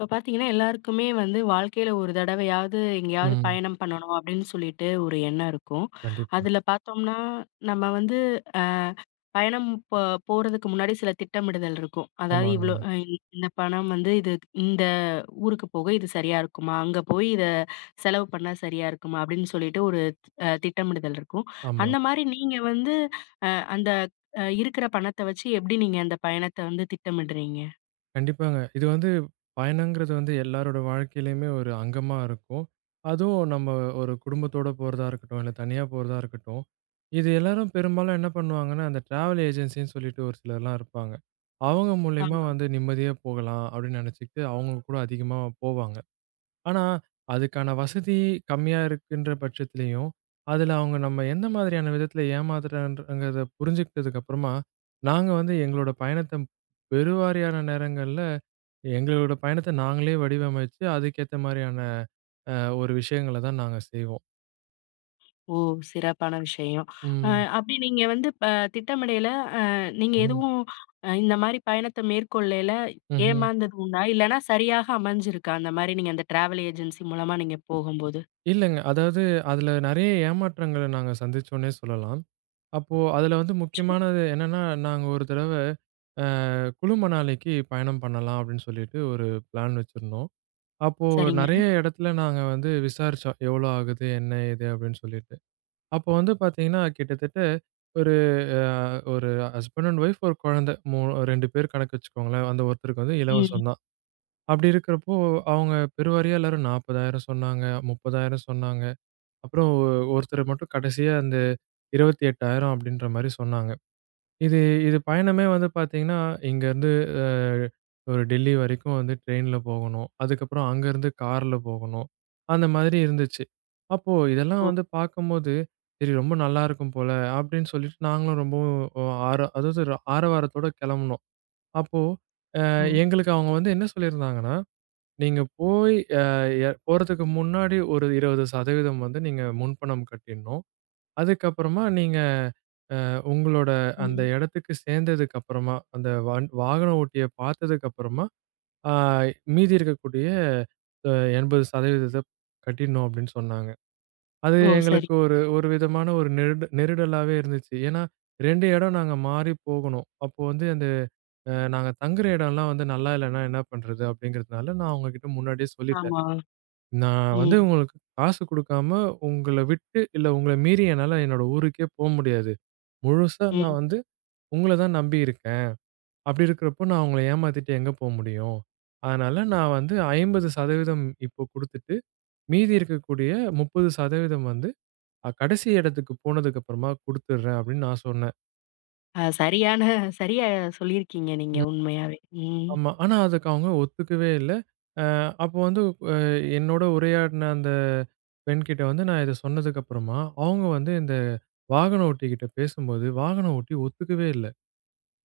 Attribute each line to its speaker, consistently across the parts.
Speaker 1: இப்போ பார்த்தீங்கன்னா, எல்லாருக்குமே வந்து வாழ்க்கையில ஒரு தடவையாவது எங்கேயாவது
Speaker 2: ம்.
Speaker 1: பயணம் பண்ணணும் அப்படின்னு சொல்லிட்டு ஒரு எண்ணம் இருக்கும்.
Speaker 2: கண்டிப்பா.
Speaker 1: அதில பார்த்தோம்னா, நம்ம வந்து பயணம் போ போறதுக்கு முன்னாடி சில திட்டமிடுதல் இருக்கும். அதாவது
Speaker 2: ஆமாங்க.
Speaker 1: இவ்வளோ இந்த பணம் வந்து இந்த ஊருக்கு போக இது சரியா இருக்குமா? அங்க போய் இத செலவு பண்ணா சரியா இருக்குமா? அப்படின்னு சொல்லிட்டு ஒரு திட்டமிடுதல் இருக்கும்.
Speaker 2: ஆமா.
Speaker 1: அந்த மாரி நீங்க வந்து அந்த இருக்கிற பணத்த வச்சு எப்படி நீங்க அந்த பயணத்த வந்து திட்டமிடுறீங்க?
Speaker 2: கண்டிப்பாங்க. இது வந்து பயணங்கிறது வந்து எல்லாரோட வாழ்க்கையிலயுமே ஒரு அங்கமா இருக்கும். அதுவும் நம்ம ஒரு குடும்பத்தோட போறதா இருக்கட்டும், இல்ல தனியா போறதா இருக்கட்டும். இது எல்லாரும் பெரும்பாலும் என்ன பண்ணுவாங்கன்னா, அந்த டிராவல் ஏஜென்சின்னு சொல்லிட்டு ஒரு சிலர்லாம் இருப்பாங்க. அவங்க மூலியமா
Speaker 1: ஆமா.
Speaker 2: வந்து நிம்மதியா போகலாம் அப்படின்னு நினைச்சுக்கிட்டு அவங்க கூட அதிகமா போவாங்க. ஆனா, அதுக்கான வசதி கம்மியா இருக்குன்ற பட்சத்திலயும், அதுல அவங்க நம்ம எந்த மாதிரியான விதத்துல ஏமாத்துறாங்கன்றத புரிஞ்சுக்கிட்டதுக்கு அப்புறமா, நாங்க வந்து எங்களோட பயணத்த பெருவாரியான நேரங்கள்ல எங்களோட பயணத்த நாங்களே வடிவமைச்சு, அதுக்கேத்த மாரியான அ ஒரு விஷயங்கள தான் நாங்க செய்வோம்.
Speaker 1: ஓ! சிறப்பான விஷயம். அ
Speaker 2: ம்.
Speaker 1: அப்படி நீங்க வந்து திட்டமிடையில அ நீங்க
Speaker 2: ம்ஹ்ம்.
Speaker 1: எதுவும் இந்த மாரி பயணத்த மேற்கொள்ளையில
Speaker 2: ம்ஹ்ம்.
Speaker 1: ஏமாந்தது உண்டா? இல்லன்னா சரியாக அமைஞ்சிருக்கா? அந்த மாரி நீங்க அந்த டிராவல் ஏஜென்சி மூலமா நீங்க போகும்போது?
Speaker 2: இல்லங்க. அதாவது அதுல நெறைய ஏமாற்றங்கள நாங்க சந்திச்சோன்னே சொல்லலாம். அப்போ அதுல வந்து
Speaker 1: அச்சோ!
Speaker 2: முக்கியமானது என்னன்னா, நாங்க ஒரு தடவ அ குளு மணாலிக்கு பயணம் பண்ணலாம் அப்படின்னு சொல்லிட்டு ஒரு பிளான் வச்சிருந்தோம். அப்போ
Speaker 1: சரிங்க.
Speaker 2: நெறைய இடத்துல நாங்க வந்து விசாரிச்சோம். எவ்வளோ ஆகுது? என்ன ஏது? அப்படின்னு சொல்லிட்டு. அப்போ வந்து பார்த்தீங்கன்னா, கிட்டத்தட்ட ஒரு அ ஒரு ஹஸ்பண்ட் அண்ட் ஒய்ஃப், ஒரு குழந்தை. 2 பேர் கணக்கு வச்சுக்கோங்களேன். அந்த ஒருத்தருக்கு வந்து
Speaker 1: ம்.
Speaker 2: இலவசம் தான். அப்படி இருக்கிறப்போ, அவங்க பெருவாரியா எல்லாரும் 40,000 சொன்னாங்க, 30,000 சொன்னாங்க. அப்புறம் ஒருத்தர் மட்டும் கடைசியா அந்த 28,000 அப்படின்ற மாரி சொன்னாங்க. இது இது பயணமே வந்து பார்த்தீங்கன்னா, இங்கேருந்து அ ஒரு டெல்லி வரைக்கும் வந்து ட்ரெயின்ல போகணும். அதுக்கப்புறம் அங்கேருந்து கார்ல போகணும். அந்த மாதிரி இருந்துச்சு. அப்போ இதெல்லாம்
Speaker 1: ஓ!
Speaker 2: வந்து பார்க்கும்போது, சரி ரொம்ப நல்லாயிருக்கும் போல அப்படின்னு சொல்லிட்டு நாங்களும் ரொம்பவும் ஒ ஆர அதாவது ஒரு ஆரவாரத்தோட கெளம்புனோம். அப்போ அ
Speaker 1: ஓ!
Speaker 2: எங்களுக்கு அவங்க வந்து என்ன சொல்லியிருந்தாங்கன்னா, "நீங்க போய் அ எ போறதுக்கு முன்னாடி ஒரு 20% வந்து நீங்க முன்பணம் கட்டிடணும். அதுக்கப்புறமா நீங்க" உங்களோட அந்த
Speaker 1: ம்.
Speaker 2: இடத்துக்கு சேர்ந்ததுக்கு அப்புறமா, அந்த வாகன ஓட்டிய பார்த்ததுக்கு அப்புறமா, ஆ மீதி இருக்கக்கூடிய அ 80% கட்டிடணும் அப்படின்னு சொன்னாங்க. அது
Speaker 1: ஓ!
Speaker 2: எங்களுக்கு
Speaker 1: சரிங்க.
Speaker 2: ஒரு ஒரு விதமான ஒரு நெருடலாவே இருந்துச்சு. ஏன்னா 2 இடம் நாங்க மாறி போகணும். அப்போ வந்து அந்த நாங்க தங்குற இடம்லாம் வந்து நல்லா இல்லன்னா என்ன பண்றது? அப்படிங்கிறதுனால நான் அவங்ககிட்ட முன்னாடியே சொல்லிட்டேன்.
Speaker 1: ஆமா.
Speaker 2: நான் வந்து
Speaker 1: ம்.
Speaker 2: உங்களுக்கு காசு குடுக்காம உங்கள விட்டு, இல்ல உங்கள மீறி என்னால என்னோட ஊருக்கே போ முடியாது. முழுசா நான்
Speaker 1: ம்.
Speaker 2: வந்து உங்கள தான் நம்பி இருக்கேன். அப்படி இருக்கிறப்போ நான் உங்கள ஏமாத்திட்டு எங்க போ முடியும்? அதனால நான் வந்து 50% இப்போ குடுத்துட்டு, மீதி இருக்கக்கூடிய 30% வந்து கடைசி இடத்துக்கு போனதுக்கு அப்புறமா குடுத்துடுறேன் அப்படின்னு நான் சொன்னேன்.
Speaker 1: அ சரியான சரியா சொல்லியிருக்கீங்க நீங்க
Speaker 2: ம்.
Speaker 1: உண்மையாவே. ம்.
Speaker 2: ஆமா. ஆனா அதுக்கு அவங்க ஒத்துக்கவே இல்ல. அ அப்போ வந்து அ என்னோட உரையாடின அந்த பெண்கிட்ட வந்து நான் இத சொன்னதுக்கு அப்புறமா, அவங்க வந்து இந்த வாகன ஓட்டிகிட்ட பேசும்போது, வாகன ஓட்டி ஒத்துக்கவே இல்ல.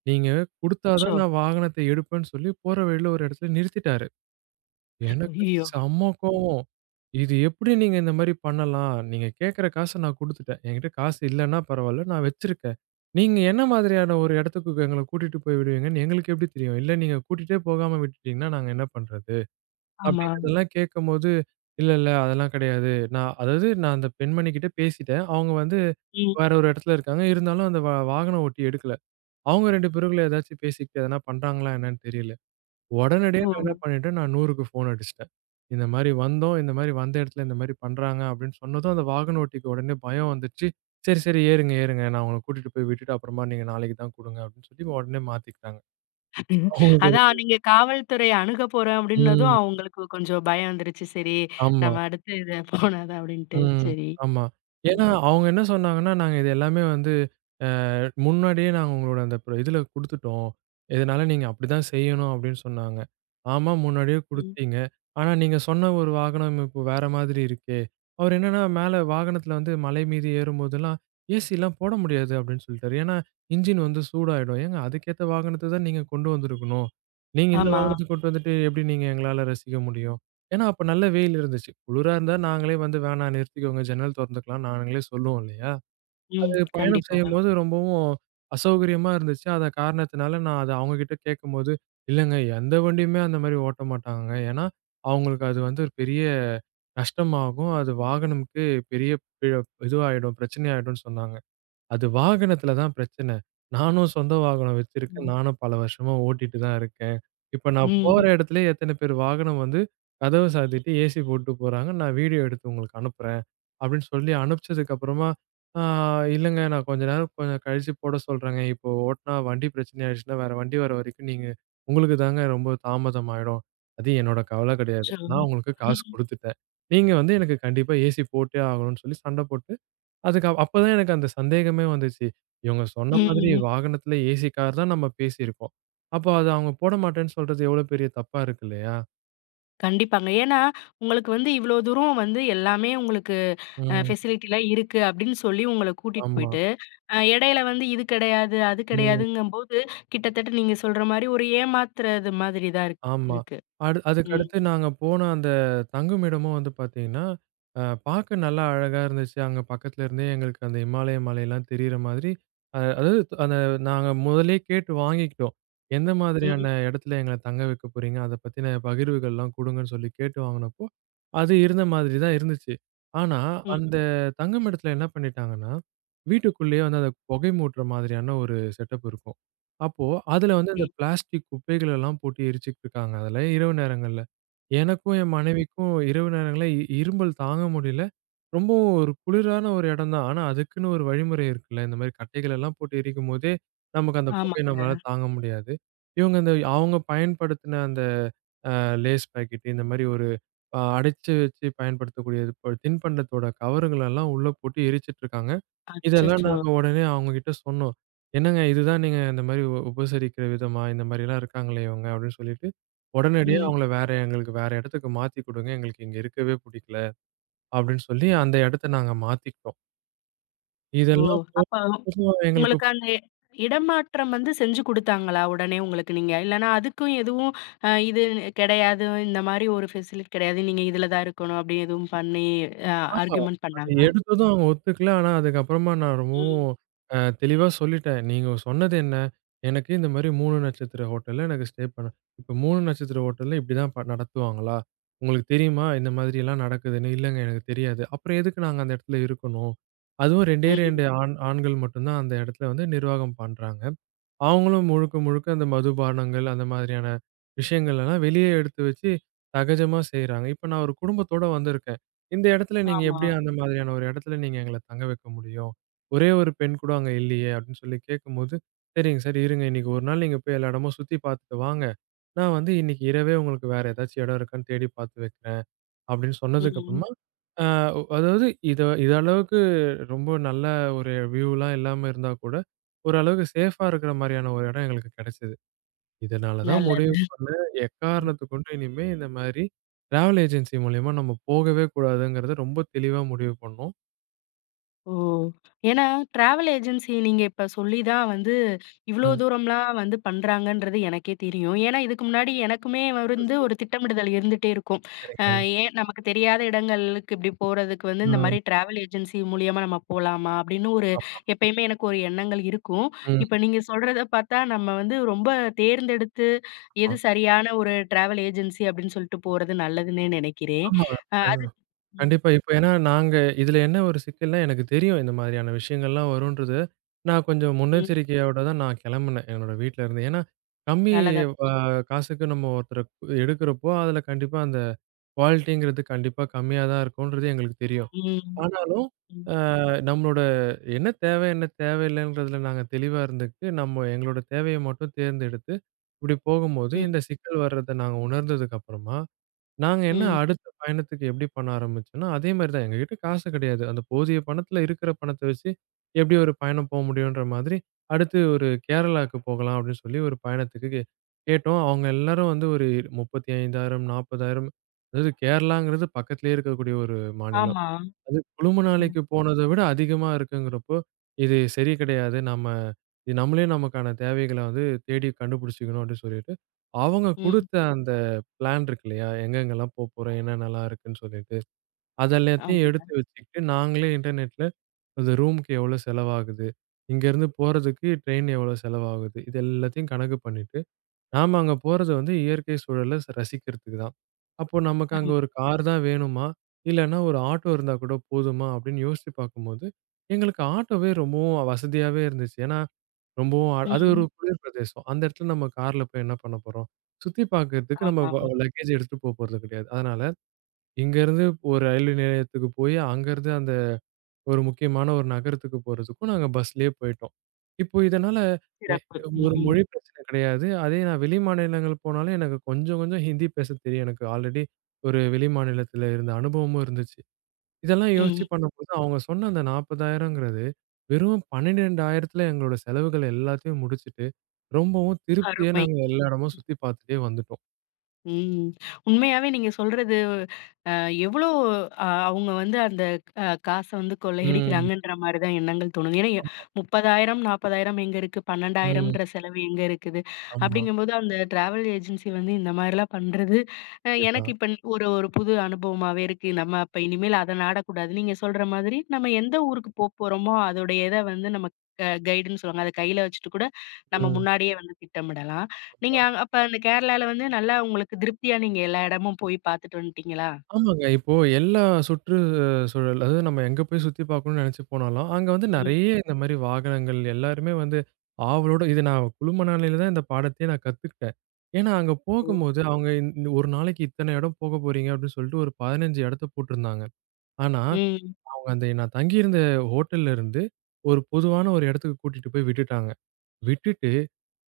Speaker 2: நீங்க குடுத்தா
Speaker 1: அச்சோ!
Speaker 2: தான் நான் வாகனத்த எடுப்பேன்னு சொல்லி போற வழியில ஒரு இடத்துல நிறுத்திட்டாரு. எனக்கு
Speaker 1: ஐயய்யோ!
Speaker 2: செம்ம
Speaker 1: ம்.
Speaker 2: கோவம். இது எப்படி நீங்க இந்த மாரி பண்ணலாம்? நீங்க கேட்கிற காச நான் குடுத்துட்டேன். என்கிட்ட காசு இல்லன்னா பரவால்ல, நான் வச்சிருக்கேன். நீங்க என்ன மாதிரியான ஒரு இடத்துக்கு எங்கள கூட்டிட்டு போய் விடுவீங்கன்னு எங்களுக்கு எப்படி தெரியும்? இல்ல நீங்க கூட்டிட்டே போகாம விட்டுட்டீங்கன்னா நாங்க என்ன பண்றது?
Speaker 1: ஆமா.
Speaker 2: அப்படிங்கிறதெல்லாம் கேட்கும்போது, இல்ல, இல்ல அதெல்லாம் கிடையாது. நான் அதாவது நான் அந்த பெண்மணி கிட்ட பேசிட்டேன். அவங்க வந்து
Speaker 1: ம்.
Speaker 2: வேற ஒரு இடத்துல இருக்காங்க. இருந்தாலும் அந்த வாகன ஓட்டி எடுக்கல. அவங்க 2 பேருக்குள்ள ஏதாச்சும் பேசிக்கிட்டு எதனா பண்றாங்களா என்னன்னு தெரியல. உடனடியா
Speaker 1: ஓ!
Speaker 2: நான் என்ன பண்ணிட்டேன், நான் 100க்கு ஃபோன் அடிச்சுட்டேன். இந்த மாரி வந்தோம். இந்த மாரி வந்த இடத்துல இந்த மாரி பண்றாங்க அப்படின்னு சொன்னதும், அந்த வாகன ஓட்டிக்கு உடனே பயம் வந்துடுச்சு. சரி, சரி ஏறுங்க, ஏறுங்க. நான் உங்கள கூட்டிட்டு போய் விட்டுட்டு அப்புறமா நீங்க நாளைக்கு தான் குடுங்க அப்படின்னு சொல்லி உடனே மாத்திக்கிட்டாங்க. அவங்களுக்கு
Speaker 1: அதான்
Speaker 2: ஒரு
Speaker 1: நீங்க காவல்துறை அணுக போறேன் அப்படின்னதும்
Speaker 2: ம்.
Speaker 1: அவங்களுக்கு கொஞ்சம் பயம் வந்துருச்சு. சரி,
Speaker 2: ஆமா.
Speaker 1: நம்ம அடுத்து இத போனாதான் அப்படின்ட்டு.
Speaker 2: ம்.
Speaker 1: சரி.
Speaker 2: ஆமா. ஏன்னா,
Speaker 1: ம்.
Speaker 2: அவங்க என்ன சொன்னாங்கன்னா, "நாங்க இது எல்லாமே வந்து அ முன்னாடியே நாங்க உங்களோட அந்த இதுல குடுத்துட்டோம். இதனால நீங்க அப்படிதான் செய்யணும்." அப்படின்னு சொன்னாங்க. ஆமா, முன்னாடியே
Speaker 1: ம்.
Speaker 2: குடுத்தீங்க. ஆனா நீங்க சொன்ன ஒரு வாகனம் இப்போ வேற மாதிரி இருக்கே. அவர் என்னன்னா, மேல வாகனத்துல வந்து மலை மீது ஏறும்போதெல்லாம், "ஏசிலாம் போட முடியாது." அப்படின்னு சொல்லிட்டாரு. ஏன்னா, இன்ஜின் வந்து சூடாயிடும். ஏங்க அதுக்கேத்த வாகனத்த தான் நீங்க கொண்டு வந்திருக்கணும். நீங்க இந்த
Speaker 1: ஆமா.
Speaker 2: வாகனத்த கொண்டு வந்துட்டு எப்படி நீங்க எங்களால ரசிக்க முடியும்? ஏன்னா, அப்ப நல்ல வெயில் இருந்துச்சு. குளிரா இருந்தா நாங்களே வந்து வேணாம் நிறுத்திக்கோங்க, ஜன்னல் தொறந்துக்கலாம் நாங்களே சொல்லுவோம் இல்லையா?
Speaker 1: ம்.
Speaker 2: அது பயணம்
Speaker 1: கண்டிப்பா.
Speaker 2: செய்யும்போது ரொம்பவும் அசௌகரியமா இருந்துச்சு. அத காரணத்தினால நான் அத அவங்ககிட்ட கேட்கும்போது, "இல்லங்க எந்த வண்டியுமே அந்த மாரி ஓட்ட மாட்டாங்கங்க. ஏன்னா, அவங்களுக்கு அது வந்து ஒரு பெரிய நஷ்டமாகும். அது வாகனம்க்கு பெரிய பி இதுவாயிடும், பிரச்சனையாயிடும்னு சொன்னாங்க." அது வாகனத்துல தான் பிரச்சனை. நானும் சொந்த வாகனம் வச்சிருக்கேன்.
Speaker 1: ம்.
Speaker 2: நானும் பல வருஷமா ஓட்டிட்டு தான் இருக்கேன். இப்ப நான் போற
Speaker 1: ம்.
Speaker 2: இடத்துலயே எத்தன பேர் வாகனம் வந்து கதவ சாத்திட்டு ஏசி போட்டு போறாங்க. நான் வீடியோ எடுத்து உங்களுக்கு அனுப்புறேன். அப்படின்னு சொல்லி அனுப்பிச்சதுக்கு அப்புறமா, ஆ இல்லங்க நான் கொஞ்ச நேரம் கொஞ்சம் கழிச்சு போட சொல்றேங்க. இப்போ ஓட்டுனா வண்டி பிரச்சனை ஆயிடுச்சுன்னா வேற வண்டி வர வரைக்கும் நீங்க உங்களுக்கு தாங்க ரொம்ப தாமதம் ஆயிடும். அது என்னோட கவல கிடையாது.
Speaker 1: சோ
Speaker 2: நான் உங்களுக்கு காசு குடுத்துட்டேன். நீங்க வந்து எனக்கு கண்டிப்பா ஏசி போட்டே ஆகணும்னு சொல்லி சண்டை போட்டு அப்பதான் எனக்கு அந்த சந்தேகமே வந்துச்சு. இவங்க சொன்ன மாதிரி
Speaker 1: ம்.
Speaker 2: வாகனத்துல ஏசி கார் தான் நம்ம பேசியிருக்கோம். அப்போ அது அவங்க போட மாட்டேன்னு சொல்றது எவ்வளவு பெரிய தப்பா இருக்கு இல்லையா?
Speaker 1: கண்டிப்பாங்க. ஏன்னா, உங்களுக்கு வந்து இவ்ளோ தூரம் வந்து எல்லாமே உங்களுக்கு
Speaker 2: ம்.
Speaker 1: ஃபெசிலிட்டிலாம் இருக்கு அப்படின்னு சொல்லி உங்கள கூட்டிட்டு
Speaker 2: ஆமா.
Speaker 1: போயிட்டு, இடையில வந்து இது கிடையாது, அது
Speaker 2: ம்.
Speaker 1: கிடையாதுங்கும்போது, கிட்டத்தட்ட நீங்க சொல்ற மாரி ஒரு ஏமாத்துறது மாதிரி தான்
Speaker 2: ஆமா.
Speaker 1: இருக்கு.
Speaker 2: அதுக்கு
Speaker 1: ம்.
Speaker 2: அடுத்து நாங்க போன அந்த தங்குமிடமும் வந்து பார்த்தீங்கன்னா, பார்க்க நல்லா அழகா இருந்துச்சு. அங்க பக்கத்துல இருந்தே எங்களுக்கு அந்த இமாலய மலைலாம் தெரியிற மாதிரி, அதாவது அந்த நாங்க முதல்லயே கேட்டு வாங்கிக்கிட்டோம். எந்த
Speaker 1: ம்.
Speaker 2: மாதிரியான இடத்துல எங்கள தங்க வைக்க போறீங்க? அத பத்தின பகிர்வுகள்லாம் குடுங்கன்னு சொல்லி கேட்டு வாங்குனப்போ, அது இருந்த மாதிரி தான் இருந்துச்சு. ஆனா, அந்த
Speaker 1: ம்.
Speaker 2: தங்குமிடத்துல என்ன பண்ணிட்டாங்கன்னா, வீட்டுக்குள்ளேயே வந்து அத புகை மூட்டுற மாதிரியான ஒரு செட்டப் இருக்கும். அப்போ அதுல வந்து
Speaker 1: சரி.
Speaker 2: அந்த பிளாஸ்டிக் குப்பைகள் எல்லாம் போட்டு எரிச்சுட்டு இருக்காங்க அதுல இரவு நேரங்கள்ல. எனக்கும் என் மனைவிக்கும் இரவு நேரங்கள்ல இரும்பல் தாங்க முடியல. ரொம்பவும் ஒரு குளிரான ஒரு இடம் தான். ஆனா அதுக்குன்னு ஒரு வழிமுறை இருக்குல்ல. இந்த மாரி கட்டைகள் எல்லாம் போட்டு எரிக்கும்போதே, நமக்கு அந்த புகைய
Speaker 1: ஆமாங்க.
Speaker 2: நம்மளால தாங்க முடியாது. இவங்க அந்த அவங்க பயன்படுத்தின அந்த லேஸ் பாக்கெட்டு இந்த மாரி ஒரு அடைச்சு வச்சு பயன்படுத்தக்கூடியது தின்பண்டத்தோட கவருங்களெல்லாம் உள்ள போட்டு எரிச்சுட்டுருக்காங்க. இதெல்லாம்
Speaker 1: அச்சச்சோ!
Speaker 2: நாங்க உடனே அவங்ககிட்ட சொன்னோம். "என்னங்க இதுதான் நீங்க இந்த மாரி உபசரிக்கிற விதமா? இந்த மாரிலாம் இருக்காங்களே இவங்க" அப்படின்னு சொல்லிட்டு, உடனடியா
Speaker 1: ம்.
Speaker 2: அவங்கள வேற எங்களுக்கு வேற இடத்துக்கு மாத்தி குடுங்க. எங்களுக்கு இங்க இருக்கவே புடிக்கல அப்படின்னு சொல்லி அந்த இடத்த நாங்க மாத்திக்கிட்டோம்.
Speaker 1: ஓ!
Speaker 2: இதெல்லாம் போ-
Speaker 1: அப்ப
Speaker 2: எங்களுக்கு
Speaker 1: உங்களுக்கு அந்த இடமாற்றம் வந்து செஞ்சு குடுத்தாங்களா? உடனே உங்களுக்கு நீங்க இல்லன்னா அதுக்கும் எதுவும் இது கிடையாது. இந்த மாரி ஒரு ஃபெசிலிட்டி கிடையாது. நீங்க இதுல தான் இருக்கணும் அப்படி எதுவும் பண்ணி அ
Speaker 2: ஆமா.
Speaker 1: ஆர்கியுமென்ட்
Speaker 2: அது
Speaker 1: பண்ணாங்களா?
Speaker 2: எடுத்ததும் அவங்க ஒத்துக்கல. ஆனா, அதுக்கப்புறமா நான்
Speaker 1: ம்.
Speaker 2: ரொம்பவும் தெளிவா சொல்லிட்டேன். நீங்க சொன்னது என்ன? எனக்கு இந்த மாரி 3 நட்சத்திர ஹோட்டல்ல எனக்கு ஸ்டே பண்ண இப்ப 3 நட்சத்திர ஹோட்டல்ல இப்படிதான் நடத்துவாங்களா? உங்களுக்கு தெரியுமா? இந்த மாதிரியெல்லாம் நடக்குதுன்னு. இல்லங்க எனக்கு தெரியாது. அப்புறம் எதுக்கு நாங்க அந்த இடத்துல இருக்கணும்? அதுவும் 2
Speaker 1: ம்.
Speaker 2: ஆண்கள் மட்டும் தான் அந்த இடத்துல வந்து நிர்வாகம் பண்றாங்க. அவங்களும் முழுக்க முழுக்க அந்த மதுபானங்கள், அந்த மாதிரியான விஷயங்கள் எல்லாம் வெளியே எடுத்து வச்சு சகஜமா செய்றாங்க. இப்ப நான் ஒரு குடும்பத்தோட வந்திருக்கேன். இந்த இடத்துல நீங்க
Speaker 1: ஆமா.
Speaker 2: எப்படி அந்த மாதிரியான ஒரு இடத்துல நீங்க எங்கள தங்க வைக்க முடியும்? ஒரே ஒரு பெண் கூட அங்க இல்லையே! அப்படின்னு சொல்லி கேட்கும்போது, "சரிங்க சார், இருங்க. இன்னைக்கு ஒரு நாள் நீங்க போய் எல்லா இடமும் சுத்தி பார்த்துட்டு வாங்க. நான் வந்து இன்னைக்கு இரவே உங்களுக்கு வேற ஏதாச்சும் இடம் இருக்கான்னு தேடி பார்த்து வைக்கிறேன்." அப்படின்னு சொன்னதுக்கு
Speaker 1: ம்.
Speaker 2: அப்புறமா, அ அதாவது இது அளவுக்கு ரொம்ப நல்ல ஒரு வியூலாம் இல்லாம இருந்தா கூட, ஓரளவுக்கு சேஃபா இருக்கிற மாரியான ஒரு இடம் எங்களுக்கு கிடைச்சது. இதனால தான் முடிவு
Speaker 1: நல்லது.
Speaker 2: பண்ணேன், எக்காரணத்துக் கொண்டும் இனிமே இந்த மாரி டிராவல் ஏஜென்சி மூலியமா நம்ம போகவே கூடாதுங்கிறத ரொம்ப தெளிவா முடிவு பண்ணோம்.
Speaker 1: ஓ! ஏன்னா, டிராவல் ஏஜென்சி நீங்க இப்ப சொல்லி தான் வந்து, இவ்ளோ
Speaker 2: ம்.
Speaker 1: தூரம்லாம் வந்து பண்றாங்கன்றது எனக்கே தெரியும். ஏன்னா, இதுக்கு முன்னாடி எனக்குமே
Speaker 2: ம்.
Speaker 1: வந்து
Speaker 2: ம்.
Speaker 1: ஒரு திட்டமிடுதல் இருந்துட்டே இருக்கும். அ
Speaker 2: சரிங்க.
Speaker 1: ஏன் நமக்கு தெரியாத இடங்களுக்கு இப்டி போறதுக்கு வந்து இந்த
Speaker 2: ம்.
Speaker 1: மாரி டிராவல் ஏஜென்சி மூலியமா நம்ம போலாமா? அப்டின்னு ஒரு
Speaker 2: ஆமா.
Speaker 1: எப்பயுமே எனக்கு ஒரு எண்ணங்கள் இருக்கும்.
Speaker 2: ம்.
Speaker 1: இப்ப நீங்க சொல்றத பார்த்தா, நம்ம வந்து ரொம்ப தேர்ந்தெடுத்து,
Speaker 2: ஆமா.
Speaker 1: எது சரியான ஒரு டிராவல் ஏஜென்சி அப்டின்னு சொல்லிட்டு போறது நல்லதுன்னே நெனைக்கிறேன்.
Speaker 2: ஆமா. அ.
Speaker 1: அது ம்,
Speaker 2: கண்டிப்பா. இப்ப ஏன்னா நாங்க இதுல என்ன ஒரு சிக்கல்னா, எனக்கு தெரியும் இந்த மாதிரியான விஷயங்கள்லாம் வரும்ன்றது. நான் கொஞ்சம்
Speaker 1: ம்.
Speaker 2: முன்னெச்சரிக்கையோட தான் நான் கிளம்புனேன், என்னோட வீட்ல இருந்து. ஏன்னா, கம்மி
Speaker 1: நல்லதா
Speaker 2: அ காசுக்கு நம்ம ஒருத்தர எடுக்கிறப்போ, அதுல கண்டிப்பா அந்த குவாலிட்டிங்கிறது கண்டிப்பா கம்மியா தான் இருக்கும்ன்றது எங்களுக்கு தெரியும்.
Speaker 1: ம்.
Speaker 2: ஆனாலும்,
Speaker 1: ம்.
Speaker 2: அ நம்மளோட என்ன தேவை, என்ன தேவையில்லன்றதுல நாங்க தெளிவா இருந்துக்கிட்டு, நம்ம எங்களோட தேவைய மட்டும் தேர்ந்தெடுத்து, இப்படி போகும்போது
Speaker 1: ம்,
Speaker 2: இந்த சிக்கல் வர்றத நாங்க உணர்ந்ததுக்கு அப்புறமா, நாங்க என்ன
Speaker 1: ம்.
Speaker 2: அடுத்த பயணத்துக்கு எப்படி பண்ண ஆரம்பிச்சோம்னா, அதே மாரி தான். எங்ககிட்ட காசு கிடையாது. அந்த போதிய பணத்துல இருக்கிற பணத்த வச்சு எப்படி ஒரு பயணம் போ முடியுன்ற மாதிரி, அடுத்து ஒரு கேரளாக்கு போகலாம் அப்படின்னு சொல்லி ஒரு பயணத்துக்கு கேட்டோம். அவங்க எல்லாரும் வந்து ஒரு 35,000, 40,000 அதாவது கேரளாங்கிறது பக்கத்திலேயே இருக்கக்கூடிய ஒரு மாநிலம்.
Speaker 1: ஆமா.
Speaker 2: அது குழும
Speaker 1: ம்,
Speaker 2: நாளைக்கு போனத விட அதிகமா இருக்குங்கிறப்போ, இது சரி கிடையாது. நம்ம இது நம்மளே நமக்கான தேவைகள வந்து தேடி கண்டுபிடிச்சுக்கணும் அப்படின்னு சொல்லிட்டு, அவங்க
Speaker 1: ம்.
Speaker 2: குடுத்த அந்த பிளான் இருக்கு இல்லையா? எங்கெங்கெல்லாம் போப்போறோம், என்னென்னலாம் இருக்குன்னு சொல்லிட்டு, அது எல்லாத்தையும்
Speaker 1: ஆமாங்க.
Speaker 2: எடுத்து வச்சுக்கிட்டு, நாங்களே இன்டர்நெட்ல அந்த ரூமுக்கு எவ்வளோ செலவாகுது, இங்கேருந்து போறதுக்கு ட்ரெயின் எவ்வளோ செலவாகுது, இது எல்லாத்தையும் கணக்கு பண்ணிட்டு நாம அங்க போறது வந்து இயற்கை சூழல ரசிக்கிறதுக்கு தான். அப்போ நமக்கு
Speaker 1: ஆமா.
Speaker 2: அங்க ஒரு கார் தான் வேணுமா? இல்லன்னா ஒரு ஆட்டோ இருந்தா கூட போதுமா? அப்படின்னு யோசிச்சு பார்க்கும்போது, எங்களுக்கு ஆட்டோவே ரொம்பவும் வசதியாவே இருந்துச்சு. ஏன்னா, ரொம்பவும் அது ஒரு
Speaker 1: ம்.
Speaker 2: குளிர் பிரதேசம். அந்த இடத்துல நம்ம கார்ல போய் என்ன பண்ண போறோம்? சுத்தி பார்க்கறதுக்கு நம்ம
Speaker 1: ஆமாமா.
Speaker 2: லக்கேஜ் எடுத்துட்டு போறது கிடையாது. அதனால, இங்கருந்து ஒரு ரயில்வே நிலையத்துக்கு போய், அங்கருந்து அந்த ஒரு முக்கியமான ஒரு நகரத்துக்கு போறதுக்கும் நாங்க பஸ்லயே போயிட்டோம். இப்போ இதனால எ
Speaker 1: சிறப்பு.
Speaker 2: ஒரு
Speaker 1: ம்,
Speaker 2: மொழி பிரச்சனை கிடையாது. அதே நான் வெளி மாநிலங்கள் போனாலும் எனக்கு கொஞ்சம் கொஞ்சம் ஹிந்தி பேசத் தெரியும். எனக்கு ஆல்ரெடி ஒரு வெளி மாநிலத்தில இருந்த அனுபவமும் இருந்துச்சு. இதெல்லாம் யோசிச்சு
Speaker 1: ம்.
Speaker 2: பண்ணும்போது அவங்க சொன்ன அந்த 40,000ங்கிறது வெறும் 12,000த்துல எங்களோட செலவுகள் எல்லாத்தையும் முடிச்சுட்டு, ரொம்பவும் திருப்தியா
Speaker 1: அருமை.
Speaker 2: நாங்க எல்லா இடமும் சுத்தி பார்த்துட்டே வந்துட்டோம்.
Speaker 1: ம். உண்மையாவே நீங்க சொல்றது அ எவ்ளோ அவங்க வந்து அந்த காச வந்து
Speaker 2: ம்.
Speaker 1: கொள்ளையடிக்கிறாங்கன்ற மாரி தான் எண்ணங்கள் தோணுது. ஏன்னா,
Speaker 2: ஆமா.
Speaker 1: 30,000 40,000 எங்க இருக்கு?
Speaker 2: ம்.
Speaker 1: 12,000ன்ற செலவு எங்க இருக்குது?
Speaker 2: ஆமா.
Speaker 1: அப்படிங்கும்போது அந்த டிராவல் ஏஜென்சி வந்து இந்த மாரிலாம் பண்றது,
Speaker 2: கண்டிப்பா.
Speaker 1: எனக்கு இப்ப ஒரு ஒரு புது அனுபவமாவே இருக்கு. நம்ம அப்ப இனிமேல் அத நாடக்கூடாது. நீங்க சொல்ற மாதிரி நம்ம எந்த ஊருக்கு போப்போறோமோ, அதோடைய இத வந்து நம்ம க கைடுன்னு சொல்லுவாங்க. அத கையில வச்சுட்டு கூட நம்ம
Speaker 2: ம்.
Speaker 1: முன்னாடியே வந்து திட்டமிடலாம். நீங்க அப்ப அந்த கேரளால வந்து நல்லா உங்களுக்கு திருப்தியா நீங்க எல்லா இடமும் போய் பார்த்துட்டு வந்துட்டீங்களா?
Speaker 2: ஆமாங்க. இப்போ எல்லா சுற்று சூழல் அதாவது நம்ம எங்க போய் சுத்தி பார்க்கணும்னு நெனச்சு போனாலும், அங்க வந்து
Speaker 1: ம்.
Speaker 2: நெறைய இந்த மாரி வாகனங்கள் எல்லாருமே வந்து ஆவலோட இது நான் குழுமனாலையில தான் இந்த பாடத்தையே நான் கத்துக்கிட்டேன். ஏன்னா அங்க
Speaker 1: ஓ!
Speaker 2: போகும்போது அவங்க ஒரு நாளைக்கு இத்தன இடம் போக போறீங்க அப்படின்னு சொல்லிட்டு ஒரு 15 இடத்த போட்டிருந்தாங்க. ஆனா,
Speaker 1: ம்.
Speaker 2: அவங்க அந்த நான் தங்கியிருந்த ஹோட்டல்ல இருந்து ஒரு பொதுவான ஒரு இடத்துக்கு கூட்டிட்டு போய் விட்டுட்டாங்க. விட்டுட்டு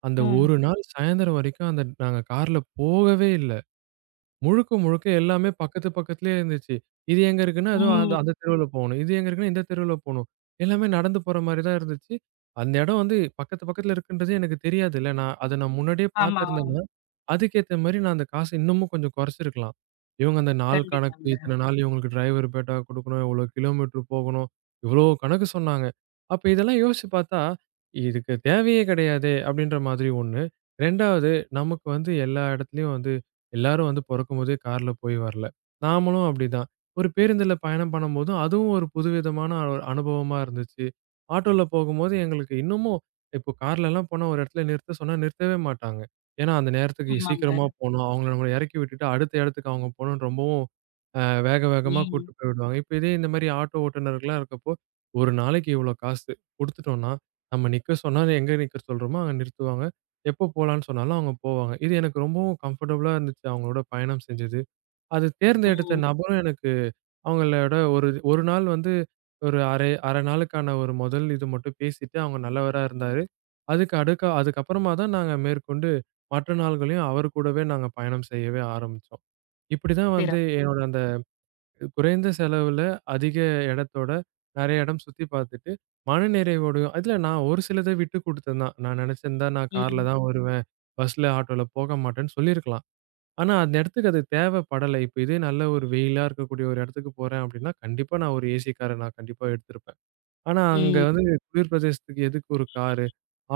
Speaker 2: அந்த
Speaker 1: ம்.
Speaker 2: ஒரு நாள் சாயந்தரம் வரைக்கும் அந்த நாங்க கார்ல போகவே இல்ல. முழுக்க, முழுக்க எல்லாமே பக்கத்து பக்கத்துலயே இருந்துச்சு. இது எங்க இருக்குன்னா, ஏதோ அந்த
Speaker 1: ம்.
Speaker 2: அந்த தெருவுல போணும். இது எங்க இருக்குன்னா, இந்த தெருவுல போணும். எல்லாமே நடந்து போற மாரி தான் இருந்துச்சு. அந்த இடம் வந்து பக்கத்து பக்கத்துல இருக்குன்றது எனக்கு தெரியாதுல்ல. நான் அத நான் முன்னாடியே
Speaker 1: ஆமா.
Speaker 2: பார்த்திருந்தேன்னா, அதுக்கேத்த மாரி நான் அந்த காசு இன்னமும் கொஞ்சம் குறைச்சிருக்கலாம். இவங்க அந்த நாள் கணக்கு,
Speaker 1: கண்டிப்பாங்க.
Speaker 2: இத்தன நாள் இவங்களுக்கு டிரைவர் பேட்டா குடுக்கணும், இவ்வளோ கிலோமீட்டர் போகணும், இவ்வளோ கணக்கு சொன்னாங்க. அப்ப இதெல்லாம் யோசிச்சு பார்த்தா, இதுக்கு தேவையே கிடையாதே! அப்படின்ற மாதிரி ஒண்ணு. 2வது நமக்கு வந்து எல்லா இடத்துலயும் வந்து எல்லாரும் வந்து பொறக்கும்போதே கார்ல போய் வரல. நாமளும் அப்படிதான். ஒரு பேருந்துல பயணம் பண்ணும்போதும், அதுவும் ஒரு புதுவிதமான ஒரு அனுபவமா இருந்துச்சு. ஆட்டோல போகும்போது எங்களுக்கு இன்னமும் இப்போ கார்லலாம் போனா ஒரு இடத்துல நிறுத்த சொன்னா நிறுத்தவே மாட்டாங்க. ஏன்னா அந்த நேரத்துக்கு
Speaker 1: ஆமாங்க.
Speaker 2: சீக்கிரமா போணும். அவங்கள நம்ம இறக்கி விட்டுட்டு அடுத்த இடத்துக்கு அவங்க போணும்னு ரொம்பவும் அ வேக வேகமா
Speaker 1: ம்.
Speaker 2: கூட்டு போய் விடுவாங்க. இப்ப இதே இந்த மாரி ஆட்டோ ஓட்டுநர்கள்லாம் இருக்கப்போ, ஒரு நாளைக்கு இவ்வளோ காசு குடுத்துட்டோம்னா, நம்ம நிக்க சொன்னா எங்க நிக்க சொல்றோமோ அங்க நிறுத்துவாங்க. எப்போ போலான்னு சொன்னாலும் அவங்க போவாங்க. இது எனக்கு ரொம்பவும் கம்ஃபர்டபுளா இருந்துச்சு அவங்களோட பயணம் செஞ்சது. அது தேர்ந்தெடுத்த
Speaker 1: ம்.
Speaker 2: நபரும் எனக்கு அவங்களோட ஒரு ஒரு நாள் வந்து ஒரு அரை 1/2 நாளுக்கான ஒரு முதல் இது மட்டும் பேசிட்டு அவங்க நல்லவரா இருந்தாரு. அதுக்கு அடுக்க அதுக்கப்புறமா தான் நாங்க மேற்கொண்டு மற்ற நாள்களையும் அவர் கூடவே நாங்க பயணம் செய்யவே ஆரம்பிச்சோம். இப்படிதான் வந்து
Speaker 1: சிறப்பு.
Speaker 2: என்னோட அந்த குறைந்த செலவுல அதிக இடத்தோட நெறைய இடம் சுத்தி பார்த்துட்டு, மனநிறைவோடையும் அதுல நான் ஒரு சிலத விட்டு குடுத்தேன் தான். நான் நெனச்சிருந்தா நான் கார்ல
Speaker 1: ம்.
Speaker 2: தான் வருவேன். பஸ்ல, ஆட்டோல போக மாட்டேன்னு சொல்லியிருக்கலாம். ஆனா அந்த இடத்துக்கு அது தேவைப்படல. இப்ப இதே நல்ல ஒரு வெயிலா இருக்கக்கூடிய ஒரு இடத்துக்கு போறேன் அப்டின்னா, கண்டிப்பா நான் ஒரு ஏசி கார நான் கண்டிப்பா எடுத்திருப்பேன். ஆனா அங்க
Speaker 1: ம்.
Speaker 2: வந்து குளிர் பிரதேசத்துக்கு எதுக்கு ஒரு காரு?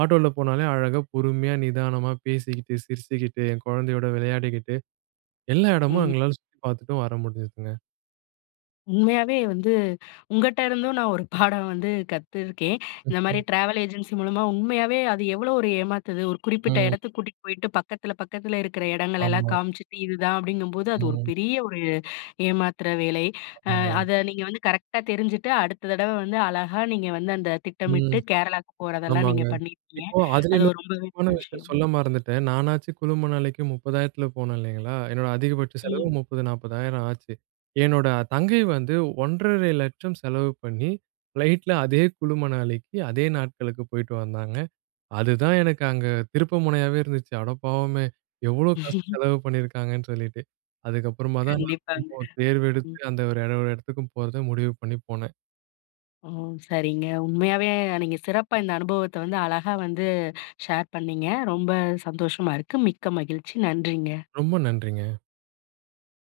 Speaker 2: ஆட்டோல போனாலே அழகா பொறுமையா, நிதானமா பேசிக்கிட்டு, சிரிச்சுக்கிட்டு, என் குழந்தையோட விளையாடிக்கிட்டு, எல்லா இடமும்
Speaker 1: ம்.
Speaker 2: எங்களால சுத்தி பார்த்துட்டும் வர முடிஞ்சுதுங்க.
Speaker 1: உண்மையாவே வந்து உங்கட்ட இருந்தும் நான் ஒரு பாடம் வந்து கத்துருக்கேன். இந்த மாரி
Speaker 2: ம்ஹ்ம்.
Speaker 1: டிராவல் ஏஜென்சி மூலமா உண்மையாவே அது எவ்வளோ ஒரு ஏமாத்துது. ஒரு குறிப்பிட்ட
Speaker 2: ம்.
Speaker 1: இடத்துக்கு கூட்டிட்டு போயிட்டு பக்கத்துல, பக்கத்துல இருக்கிற இடங்களெல்லாம்
Speaker 2: ஆமா.
Speaker 1: காமிச்சுட்டு இதுதான் அப்படிங்கும்போது அது ஒரு
Speaker 2: ம்.
Speaker 1: பெரிய ஒரு ஏமாத்துற வேலை.
Speaker 2: ஆமாங்க.
Speaker 1: அத நீங்க வந்து கரெக்ட்டா தெரிஞ்சுட்டு, அடுத்த தடவ வந்து அழகா நீங்க வந்து அந்த
Speaker 2: ம்.
Speaker 1: திட்டமிட்டு கேரளாக்கு போறதெல்லாம் நீங்க
Speaker 2: ஆமாங்க.
Speaker 1: பண்ணியிருக்கீங்க.
Speaker 2: இப்போ அதுல
Speaker 1: அது ஒரு
Speaker 2: இன்னொரு
Speaker 1: ரொம்பவே
Speaker 2: முக்கியமான
Speaker 1: நல்ல
Speaker 2: விஷயம்
Speaker 1: விஷயம்.
Speaker 2: சொல்ல மறந்துட்டேன். நானாச்சு குழும நாளைக்கு 30,000ல போனேன் இல்லைங்களா? என்னோட அதிகபட்ச செலவு
Speaker 1: ம்.
Speaker 2: 30,000, 40,000 ஆச்சு. என்னோட தங்கை வந்து 1,50,000 செலவு பண்ணி, ஃப்ளைட்ல அதே குழும நாளைக்கு, அதே நாட்களுக்கு போயிட்டு வந்தாங்க. அதுதான் எனக்கு அங்க திருப்பு முனையாவே இருந்துச்சு. அட பாவமே! எவ்ளோ காசு செலவு பண்ணியிருக்காங்கன்னு சொல்லிட்டு. அதுக்கப்புறமா தான் நான்
Speaker 1: கண்டிப்பாங்க.
Speaker 2: திரும்பவும்
Speaker 1: ம்.
Speaker 2: தேர்வெடுத்து அந்த ஒரு இடத்துக்கும் போறத முடிவு பண்ணி போனேன்.
Speaker 1: ஓ! சரிங்க. உண்மையாவே நீங்க சிறப்பா இந்த அனுபவத்த வந்து அழகா வந்து ஷேர் பண்ணீங்க. ரொம்ப சந்தோஷமா இருக்கு. மிக்க மகிழ்ச்சி. நன்றிங்க.
Speaker 2: ரொம்ப நன்றிங்க.